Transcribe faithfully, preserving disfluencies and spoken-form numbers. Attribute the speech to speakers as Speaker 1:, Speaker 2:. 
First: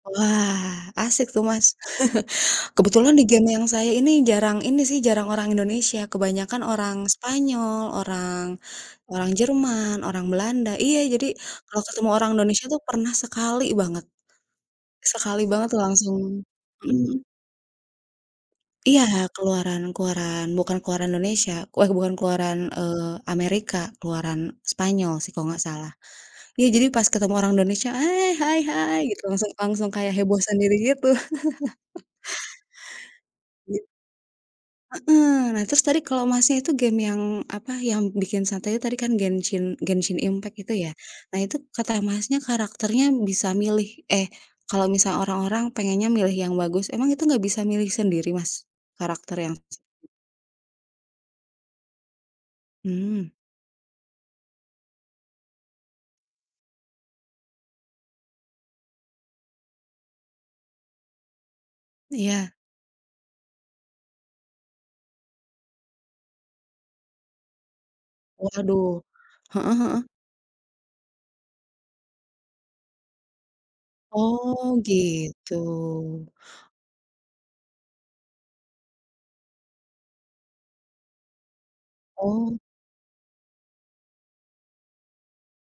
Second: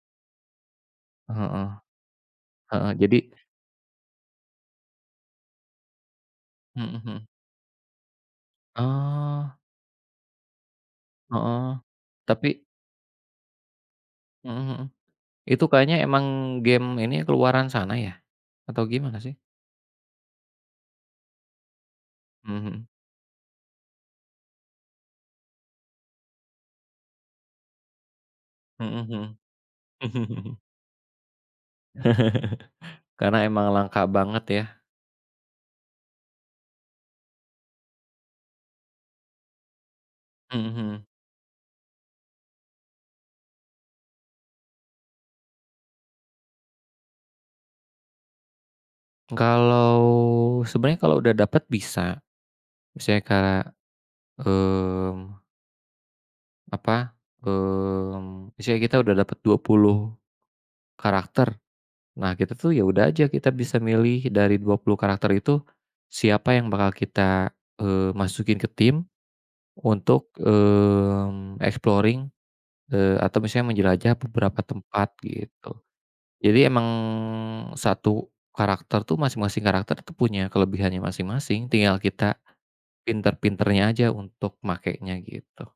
Speaker 1: Wah, asik tuh, Mas.
Speaker 2: Heeh. Heeh,
Speaker 1: Kebetulan
Speaker 2: jadi
Speaker 1: di game yang saya ini jarang ini sih, jarang orang Indonesia, kebanyakan
Speaker 2: Mhm
Speaker 1: orang
Speaker 2: mhm.
Speaker 1: Spanyol, orang orang
Speaker 2: Oh.
Speaker 1: Jerman, orang Belanda iya, jadi
Speaker 2: Heeh,
Speaker 1: kalau ketemu orang
Speaker 2: tapi
Speaker 1: Indonesia tuh, pernah sekali banget
Speaker 2: Heeh heeh,
Speaker 1: sekali
Speaker 2: itu
Speaker 1: banget tuh
Speaker 2: kayaknya
Speaker 1: langsung
Speaker 2: emang game ini ya,
Speaker 1: mhm.
Speaker 2: keluaran sana ya? Atau
Speaker 1: Iya,
Speaker 2: gimana sih?
Speaker 1: keluaran keluaran, bukan keluaran Indonesia weh bukan keluaran,
Speaker 2: Heeh heeh.
Speaker 1: eee, Amerika, keluaran Spanyol sih kalau nggak salah. Iya, jadi pas ketemu orang Indonesia, hai hai hai
Speaker 2: Heeh
Speaker 1: gitu,
Speaker 2: heeh.
Speaker 1: langsung langsung kayak heboh sendiri gitu.
Speaker 2: Karena emang
Speaker 1: Iya.
Speaker 2: langka banget, ya.
Speaker 1: Heeh, nah terus tadi kalau Masnya itu game yang, apa, yang bikin santai itu tadi kan Genshin Genshin Impact,
Speaker 2: Heeh,
Speaker 1: gitu ya.
Speaker 2: heeh.
Speaker 1: Nah itu kata Masnya karakternya bisa milih eh kalau misal orang-orang pengennya milih yang bagus, emang itu nggak bisa milih sendiri Mas, karakter yang
Speaker 2: Kalau, sebenarnya kalau udah dapet bisa, misalnya
Speaker 1: Hmm.
Speaker 2: kak mmm apa, mmm, misalnya kita udah dapet dua puluh karakter, nah
Speaker 1: Iya.
Speaker 2: kita tuh ya udah aja, kita bisa milih dari dua puluh karakter itu, siapa yang bakal kita, eee, masukin ke
Speaker 1: Waduh,
Speaker 2: tim
Speaker 1: heeh heeh.
Speaker 2: untuk, mmm, exploring, eee, atau misalnya menjelajah beberapa
Speaker 1: Oh,
Speaker 2: tempat,
Speaker 1: gitu.
Speaker 2: gitu. Jadi emang satu karakter tuh masing-masing karakter tuh punya kelebihannya masing-masing, tinggal kita
Speaker 1: Oh.
Speaker 2: pinter-pinternya aja untuk makainya, gitu.